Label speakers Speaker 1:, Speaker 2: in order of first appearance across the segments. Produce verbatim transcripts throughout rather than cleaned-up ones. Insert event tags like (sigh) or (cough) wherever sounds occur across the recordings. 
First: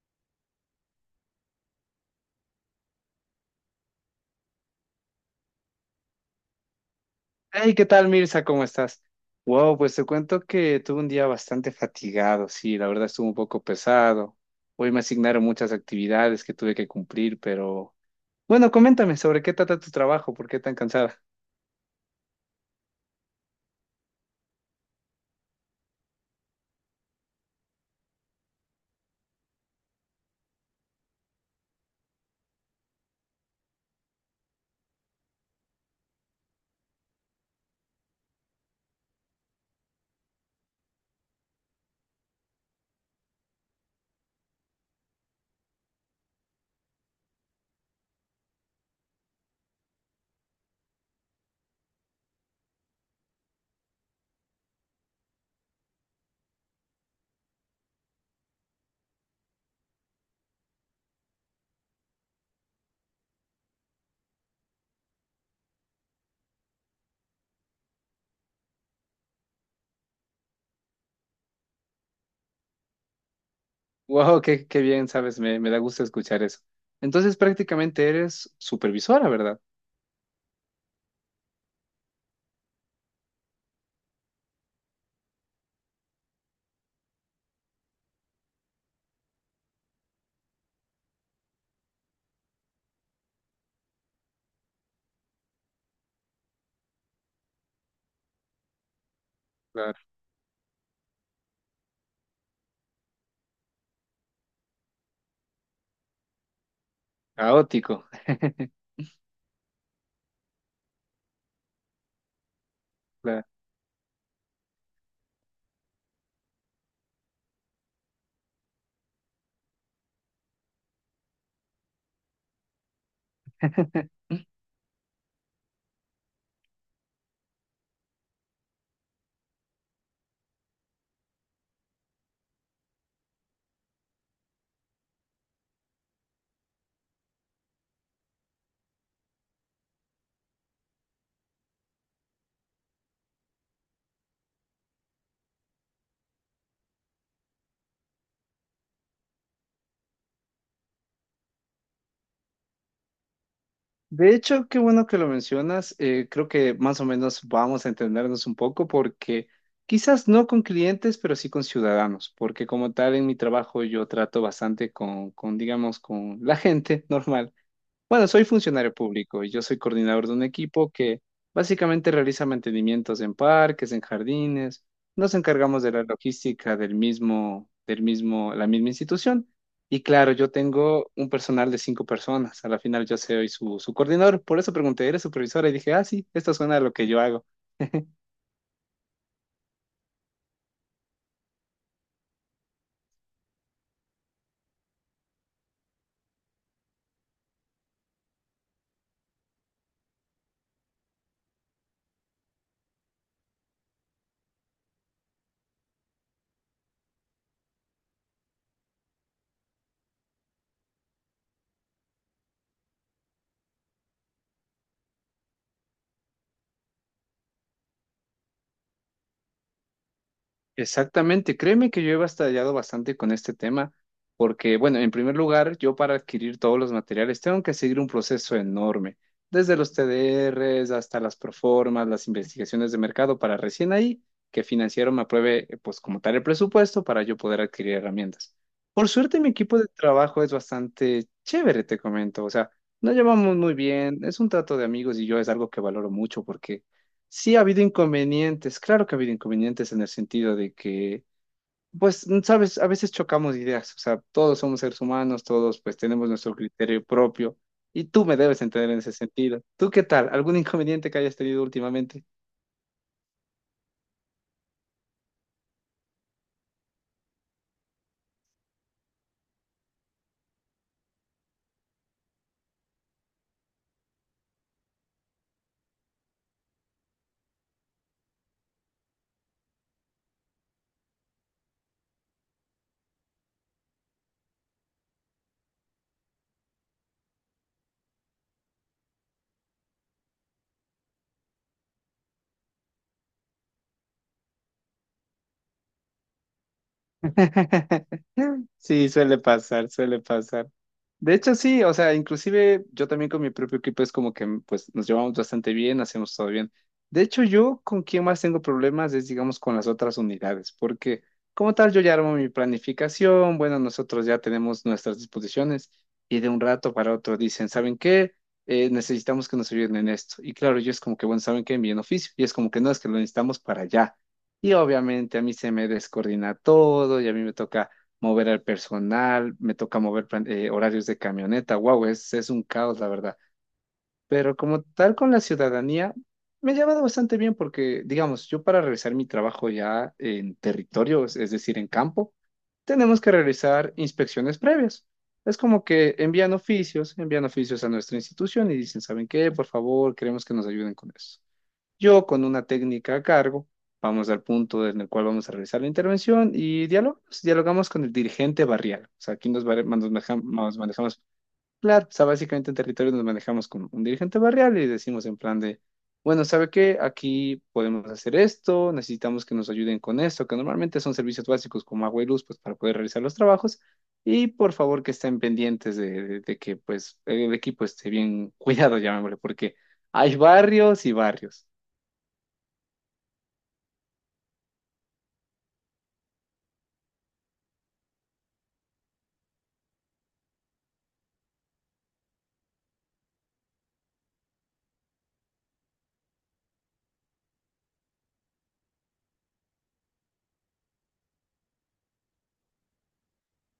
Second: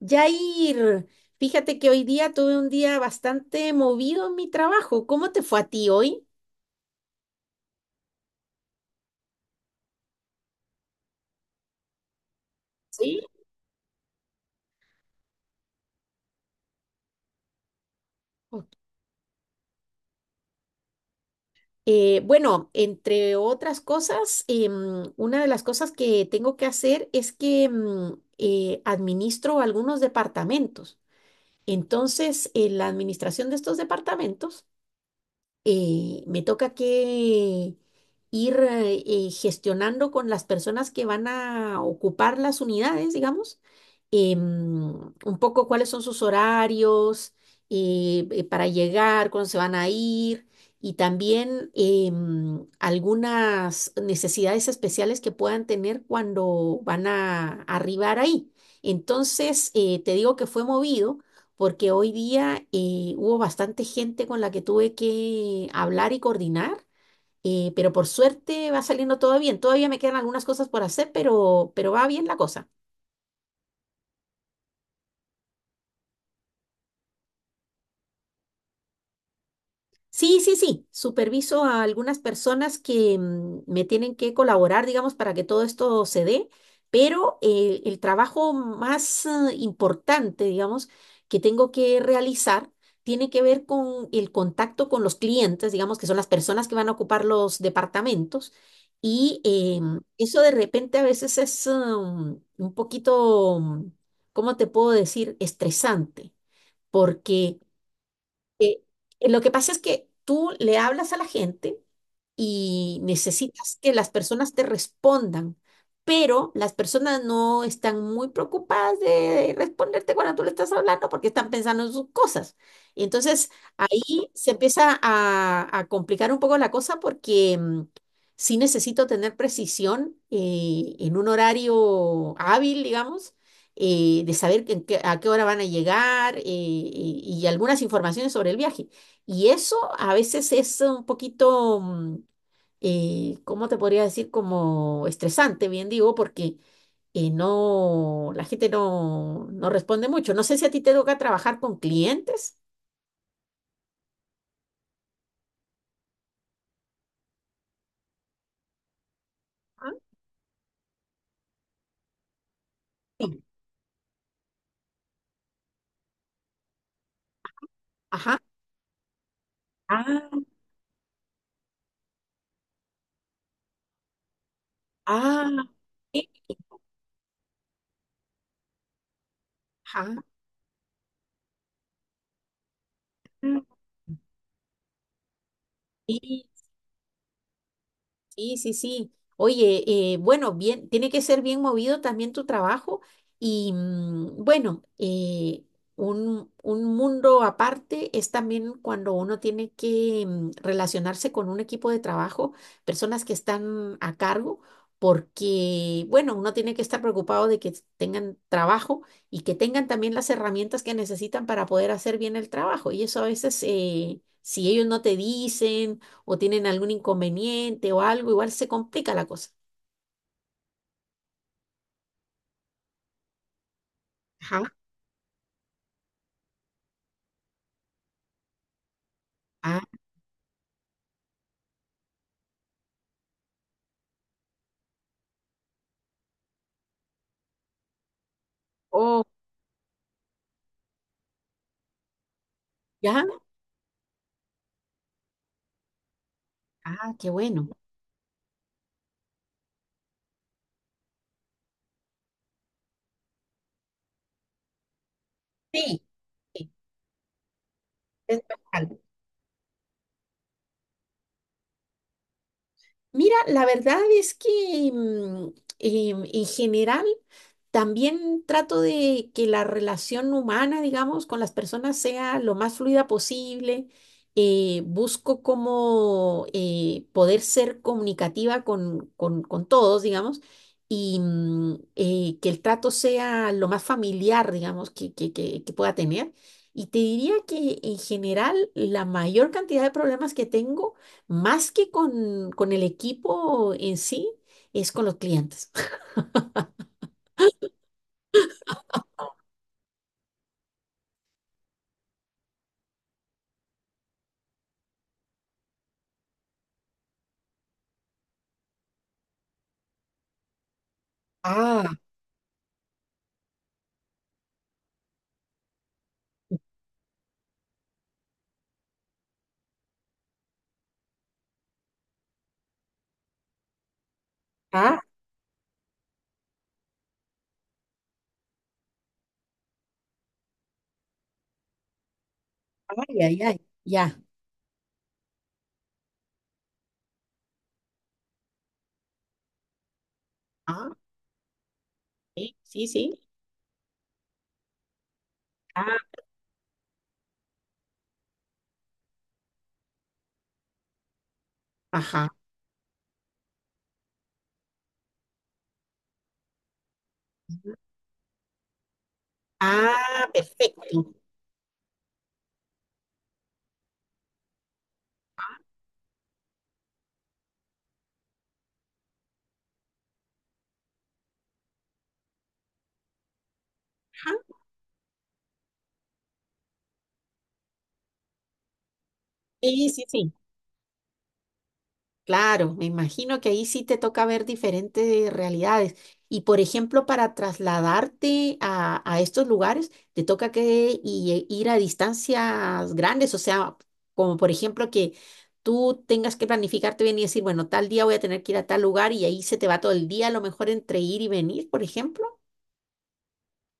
Speaker 1: Yair, fíjate que hoy día tuve un día bastante movido en mi trabajo. ¿Cómo te fue a ti hoy?
Speaker 2: Hey, ¿qué tal, Mirza? ¿Cómo estás? Wow, pues te cuento que tuve un día bastante fatigado, sí, la verdad
Speaker 1: Sí.
Speaker 2: estuvo un poco pesado. Hoy me asignaron muchas actividades que tuve que cumplir, pero
Speaker 1: Ok.
Speaker 2: bueno, coméntame sobre qué trata tu trabajo, por qué tan cansada. (laughs)
Speaker 1: Eh, bueno, entre otras cosas, em, una de las cosas que tengo que hacer es que em, eh, administro algunos departamentos. Entonces, en la administración de estos departamentos, eh, me toca que ir eh, eh, gestionando con las personas que van a ocupar las unidades, digamos, em, un poco cuáles son sus horarios eh, eh, para llegar, cuándo se van a ir. Y también em, algunas necesidades especiales que puedan tener cuando van a arribar ahí. Entonces, eh, te digo que fue movido porque hoy día eh, hubo bastante gente con la que tuve que hablar y coordinar, eh, pero por suerte va saliendo todo bien. Todavía me quedan algunas cosas por hacer, pero, pero va bien la cosa.
Speaker 2: Wow, qué, qué bien, sabes, me, me da gusto escuchar eso. Entonces prácticamente eres supervisora, ¿verdad?
Speaker 1: Sí, sí, sí. Superviso a algunas personas que mm, me tienen que colaborar, digamos, para que todo esto se dé, pero eh, el trabajo más eh, importante, digamos, que tengo que realizar tiene que ver con el contacto con los clientes, digamos, que son las personas que van a ocupar los departamentos. Y
Speaker 2: Claro.
Speaker 1: em, eso de repente a veces es um, un poquito, um, ¿cómo te puedo decir?, estresante, porque
Speaker 2: Caótico.
Speaker 1: eh, lo que pasa es que tú le hablas a la gente, y
Speaker 2: (laughs)
Speaker 1: necesitas que las personas te respondan, pero las personas no están muy preocupadas de responderte cuando tú le estás hablando porque están pensando en sus cosas. Y entonces ahí se empieza a, a complicar un poco la cosa porque mm, sí necesito tener precisión eh, en un horario hábil, digamos. eh, de saber en qué- a qué hora van a llegar eh, y y algunas informaciones sobre el viaje. Y eso a veces es un poquito, mm, eh, ¿cómo te podría decir? Como estresante, bien digo, porque eh, no, la gente no, no responde mucho. No sé si a ti te toca trabajar con clientes.
Speaker 2: De hecho, qué bueno que lo mencionas. Eh, creo que más o menos vamos a entendernos un poco porque
Speaker 1: Ah.
Speaker 2: quizás no con clientes, pero sí con ciudadanos, porque como tal en mi
Speaker 1: Sí.
Speaker 2: trabajo yo trato bastante con, con digamos, con la gente normal. Bueno,
Speaker 1: Ajá.
Speaker 2: soy funcionario público y yo soy coordinador
Speaker 1: Ah.
Speaker 2: de un equipo que básicamente realiza mantenimientos en parques, en jardines. Nos
Speaker 1: Ah,
Speaker 2: encargamos de la
Speaker 1: sí,
Speaker 2: logística del mismo, del mismo, la misma institución. Y
Speaker 1: ajá.
Speaker 2: claro, yo tengo un personal de cinco personas. A la final yo soy
Speaker 1: mm,
Speaker 2: su, su coordinador. Por eso pregunté, ¿eres supervisora? Y dije, ah, sí,
Speaker 1: Sí.
Speaker 2: esto suena a lo que yo hago.
Speaker 1: Sí, sí, sí. Oye, eh, bueno, bien, tiene que ser bien movido también tu trabajo y mm, bueno, eh, un, un mundo aparte es también cuando uno tiene que mm, relacionarse con un equipo de trabajo, personas que están a cargo, porque bueno, uno tiene que estar preocupado de que tengan trabajo y que tengan también las herramientas que necesitan para poder hacer bien el trabajo y eso a veces, eh, si ellos no te dicen o tienen algún inconveniente o algo, igual se complica la cosa.
Speaker 2: Exactamente, créeme que yo he batallado bastante con este tema,
Speaker 1: Ajá.
Speaker 2: porque, bueno, en primer lugar, yo para adquirir todos los materiales tengo que seguir un proceso enorme, desde
Speaker 1: Ah.
Speaker 2: los T D Rs hasta las proformas, las investigaciones de mercado, para recién ahí que financiero me apruebe, eh, pues, como tal el presupuesto para yo poder adquirir herramientas. Por
Speaker 1: Oh.
Speaker 2: suerte, mi equipo de trabajo es bastante chévere, te comento, o sea, nos
Speaker 1: Ya.
Speaker 2: llevamos muy bien, es un trato de amigos y yo es algo que valoro mucho porque
Speaker 1: Ah, qué
Speaker 2: sí ha
Speaker 1: bueno.
Speaker 2: habido inconvenientes, claro que ha habido inconvenientes en el sentido de que, pues, sabes, a veces chocamos ideas, o sea, todos somos seres humanos, todos pues
Speaker 1: Sí,
Speaker 2: tenemos nuestro
Speaker 1: sí,
Speaker 2: criterio propio y tú me
Speaker 1: es
Speaker 2: debes entender
Speaker 1: normal.
Speaker 2: en ese sentido. ¿Tú qué tal? ¿Algún inconveniente que hayas tenido últimamente?
Speaker 1: Mira, la verdad es que mm, em, en general también trato de que la relación humana, digamos, con las personas sea lo más fluida posible. Eh, busco como eh, poder ser comunicativa con, con, con todos, digamos, y mm, eh, que el trato sea lo más familiar, digamos, que, que, que, que pueda tener. Y te diría que en general la mayor cantidad de problemas que tengo, más que con, con el equipo en sí, es con los clientes.
Speaker 2: (laughs) Sí, suele pasar, suele pasar. De hecho, sí, o sea, inclusive yo también con mi propio equipo es como que mm, pues nos llevamos bastante bien, hacemos todo bien. De hecho, yo con quien más tengo problemas es, digamos, con las otras unidades, porque como tal yo ya armo mi planificación, bueno, nosotros ya tenemos nuestras disposiciones y de un rato para otro dicen, ¿saben qué? Eh, necesitamos que nos ayuden en esto. Y claro, yo es como que, bueno, ¿saben qué? Envíen oficio. Y es como que no, es que lo necesitamos para allá. Y
Speaker 1: (laughs)
Speaker 2: obviamente a mí se me descoordina todo y a mí me toca mover al personal, me toca mover plan- eh, horarios de camioneta. Wow, es, es un caos, la
Speaker 1: Ay, ay,
Speaker 2: verdad.
Speaker 1: ay, ya.
Speaker 2: Pero como tal con la ciudadanía, me he llevado bastante bien porque, digamos, yo para realizar mi trabajo ya en
Speaker 1: Ah,
Speaker 2: territorio, es es decir, en campo,
Speaker 1: sí, sí,
Speaker 2: tenemos
Speaker 1: sí.
Speaker 2: que realizar inspecciones previas. Es como
Speaker 1: Ah,
Speaker 2: que envían oficios, envían oficios a nuestra institución y dicen, ¿saben qué? Por favor, queremos que nos ayuden con eso. Yo
Speaker 1: ajá.
Speaker 2: con una técnica a cargo, vamos al punto en el cual vamos a realizar la intervención y dialogamos, dialogamos con el dirigente barrial. O sea, aquí nos, vare- nos
Speaker 1: Ah,
Speaker 2: maneja- nos
Speaker 1: perfecto.
Speaker 2: manejamos, claro, o sea, básicamente en territorio nos manejamos con un dirigente barrial y decimos en plan de, bueno, ¿sabe qué? Aquí podemos hacer esto, necesitamos que nos ayuden con esto, que normalmente son servicios básicos como agua y luz, pues para poder realizar los trabajos.
Speaker 1: Ajá.
Speaker 2: Y por favor que estén pendientes de, de de que pues el equipo esté bien (laughs) cuidado, llamémosle, porque
Speaker 1: Sí, sí, sí.
Speaker 2: hay barrios y barrios.
Speaker 1: Claro, me imagino que ahí sí te toca ver diferentes realidades. Y por ejemplo, para trasladarte a, a estos lugares, te toca que y- ir a distancias grandes, o sea, como por ejemplo que tú tengas que planificarte bien y decir, bueno, tal día voy a tener que ir a tal lugar y ahí se te va todo el día, a lo mejor entre ir y venir, por ejemplo.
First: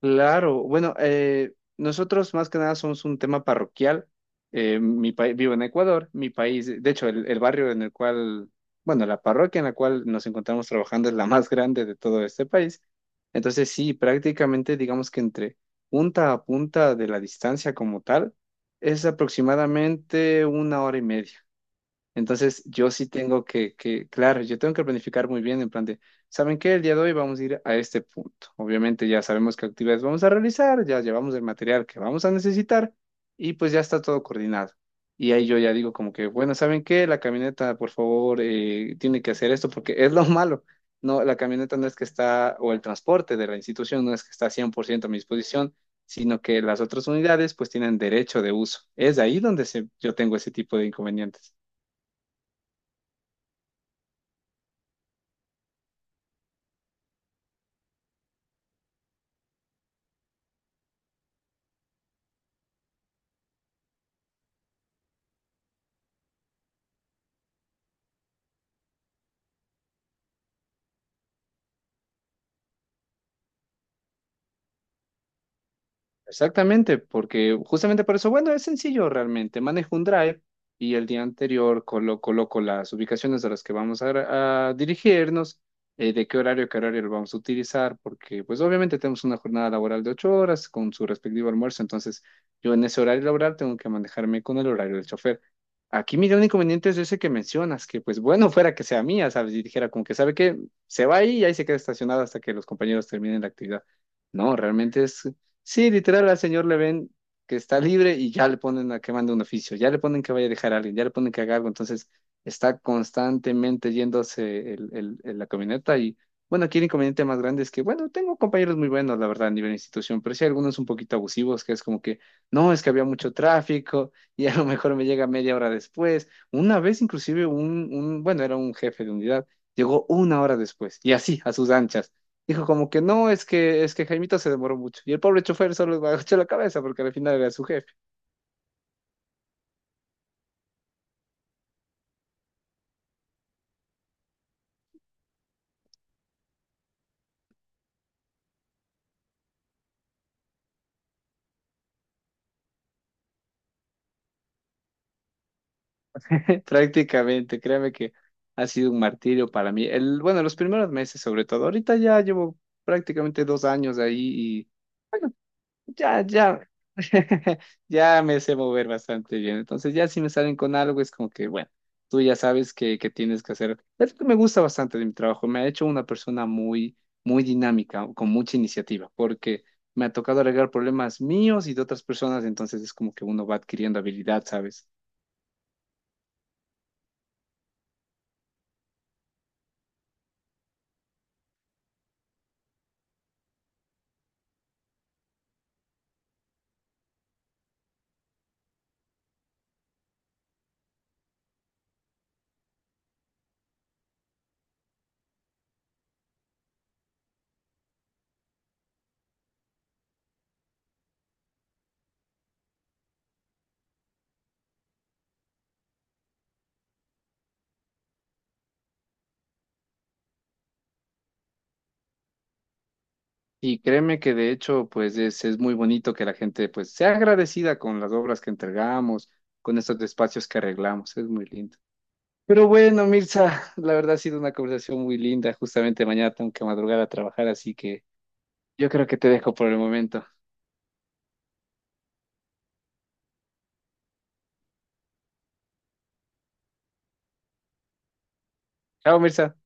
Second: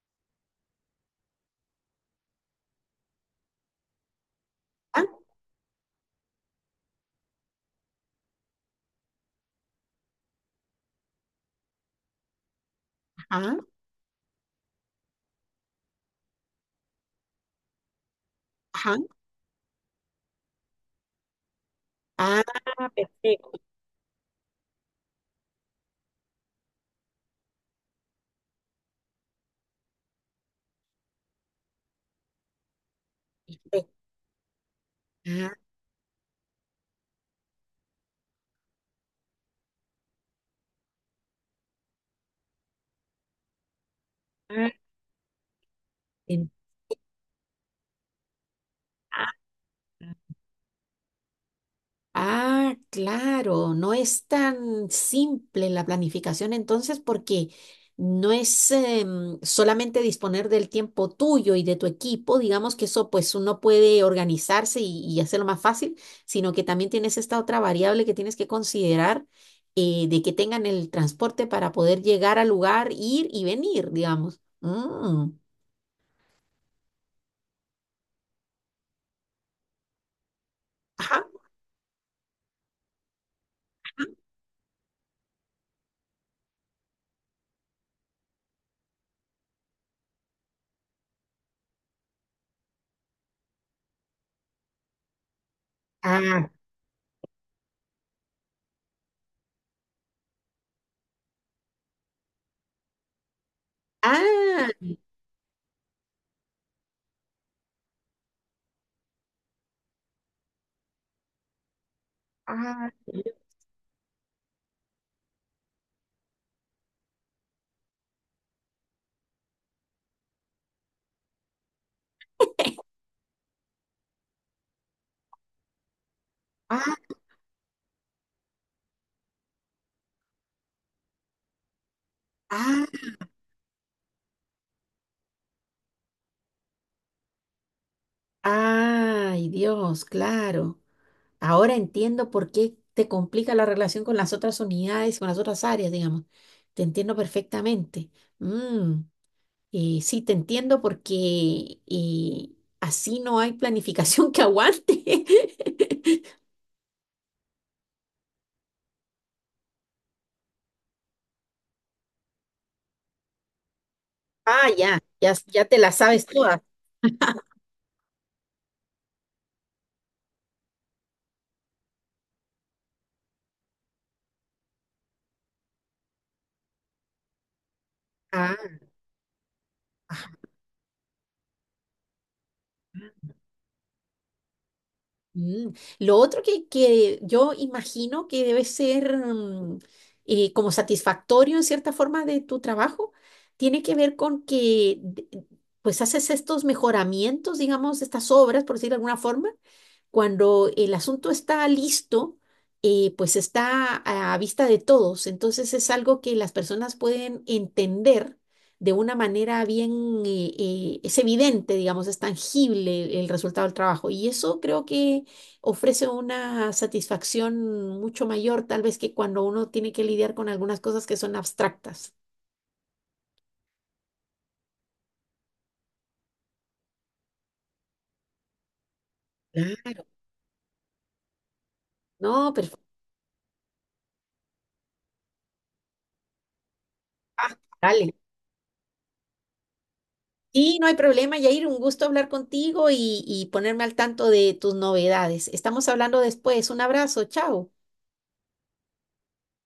Speaker 2: Claro, bueno, eh, nosotros más que nada somos un tema parroquial. Eh,
Speaker 1: Ah.
Speaker 2: mi país, vivo en Ecuador, mi país, de hecho, el, el barrio en el cual, bueno, la parroquia en la cual nos encontramos trabajando es la más grande de todo este país.
Speaker 1: Ajá,
Speaker 2: Entonces, sí, prácticamente digamos que entre punta a punta de la distancia como tal
Speaker 1: ajá.
Speaker 2: es aproximadamente una hora y media.
Speaker 1: Ah,
Speaker 2: Entonces, yo sí tengo
Speaker 1: perfecto,
Speaker 2: que, que, claro, yo tengo que planificar muy bien en plan de, ¿saben qué? El día de hoy vamos a ir a este punto. Obviamente ya sabemos qué actividades vamos a realizar, ya llevamos el material que vamos a necesitar y pues ya
Speaker 1: perfecto.
Speaker 2: está todo coordinado. Y ahí yo ya digo como que, bueno, ¿saben qué? La camioneta, por favor, eh, tiene que hacer esto porque es lo malo. No, la camioneta no es que está, o el transporte de la institución no es que está
Speaker 1: Ah.
Speaker 2: cien por ciento a mi disposición, sino
Speaker 1: en-
Speaker 2: que las otras unidades pues tienen derecho de uso. Es
Speaker 1: ah,
Speaker 2: ahí donde se- yo tengo ese tipo de inconvenientes.
Speaker 1: ah, claro, no es tan simple la planificación entonces porque no es em, solamente disponer del tiempo tuyo y de tu equipo, digamos que eso pues uno puede organizarse y, y hacerlo más fácil, sino que también tienes esta otra variable que tienes que considerar eh, de que tengan el transporte para poder llegar al lugar, ir y venir, digamos. Mm.
Speaker 2: Exactamente, porque justamente por eso, bueno, es sencillo realmente. Manejo un drive y el
Speaker 1: Ajá.
Speaker 2: día anterior colo- coloco las ubicaciones a las que vamos a, gra- a dirigirnos, eh, de qué horario, qué horario lo vamos a utilizar, porque pues obviamente tenemos una jornada laboral de ocho horas con su respectivo almuerzo, entonces yo en ese horario laboral tengo que manejarme con el horario del chofer. Aquí mi gran
Speaker 1: Ah,
Speaker 2: inconveniente es ese que mencionas, que pues bueno, (laughs) fuera que sea mía, ¿sabes? Y dijera como que sabe que se va ahí y ahí se queda estacionado hasta que los compañeros terminen la actividad. No,
Speaker 1: ah.
Speaker 2: realmente es... Sí, literal, al señor le ven que está libre y ya le ponen a que mande un oficio, ya le ponen que vaya a dejar a alguien, ya le ponen que haga algo, entonces está
Speaker 1: Ah,
Speaker 2: constantemente yéndose el, el- el- la camioneta y bueno, aquí el inconveniente más grande es que, bueno, tengo compañeros muy buenos, la verdad, a nivel de institución, pero sí hay algunos un poquito abusivos, que es como que, no, es que había mucho tráfico y a lo mejor me llega media hora después. Una
Speaker 1: ah,
Speaker 2: vez inclusive un, un bueno, era un jefe de unidad, llegó una hora después y así, a sus anchas. Dijo como que no, es que, es que Jaimito se demoró mucho. Y el pobre chofer solo agachó la cabeza porque al final era su jefe.
Speaker 1: ah, ay, Dios, claro. Ahora entiendo por qué te complica la relación con las otras unidades, con las otras áreas, digamos. Te entiendo perfectamente. Mm, eh, sí, te entiendo porque eh, así no hay planificación que aguante. (laughs)
Speaker 2: (laughs) Prácticamente, créame que ha sido un martirio para mí. El, bueno, los primeros meses sobre todo. Ahorita ya llevo prácticamente dos años ahí y
Speaker 1: Ah, ya,
Speaker 2: bueno,
Speaker 1: ya, ya te la
Speaker 2: ya,
Speaker 1: sabes todas.
Speaker 2: ya, (laughs) ya me sé mover bastante bien. Entonces, ya si me salen con algo, es como que, bueno, tú ya sabes que, que tienes que hacer. Es lo que me gusta bastante de mi trabajo. Me ha hecho una persona muy, muy dinámica, con mucha iniciativa, porque me ha tocado arreglar problemas míos y de otras personas. Entonces, es como que uno va adquiriendo habilidad, ¿sabes?
Speaker 1: Mm. Lo otro que, que yo imagino que debe ser mm, eh, como satisfactorio en cierta forma de tu trabajo, tiene que ver con que de- pues haces estos mejoramientos, digamos, estas obras, por decirlo de alguna forma, cuando el asunto está listo, eh, pues está a, a vista de todos. Entonces es algo que las personas pueden entender de una manera bien, eh, eh, es evidente, digamos, es tangible el resultado del trabajo. Y eso creo que ofrece una satisfacción mucho mayor, tal vez que cuando uno tiene que lidiar con algunas cosas que son abstractas.
Speaker 2: Y créeme que de hecho, pues es, es muy bonito que la gente, pues, sea agradecida con las obras que entregamos, con estos
Speaker 1: Claro.
Speaker 2: espacios que arreglamos. Es muy lindo.
Speaker 1: No,
Speaker 2: Pero
Speaker 1: perfecto.
Speaker 2: bueno, Mirza, la verdad ha sido una conversación muy linda. Justamente mañana tengo que madrugar a trabajar,
Speaker 1: Ah,
Speaker 2: así que
Speaker 1: dale.
Speaker 2: yo creo que te dejo por el momento.
Speaker 1: Sí, no hay problema, Yair. Un gusto hablar contigo y, y ponerme al tanto de tus novedades. Estamos hablando después. Un abrazo, chao.
Speaker 2: Chao, Mirza.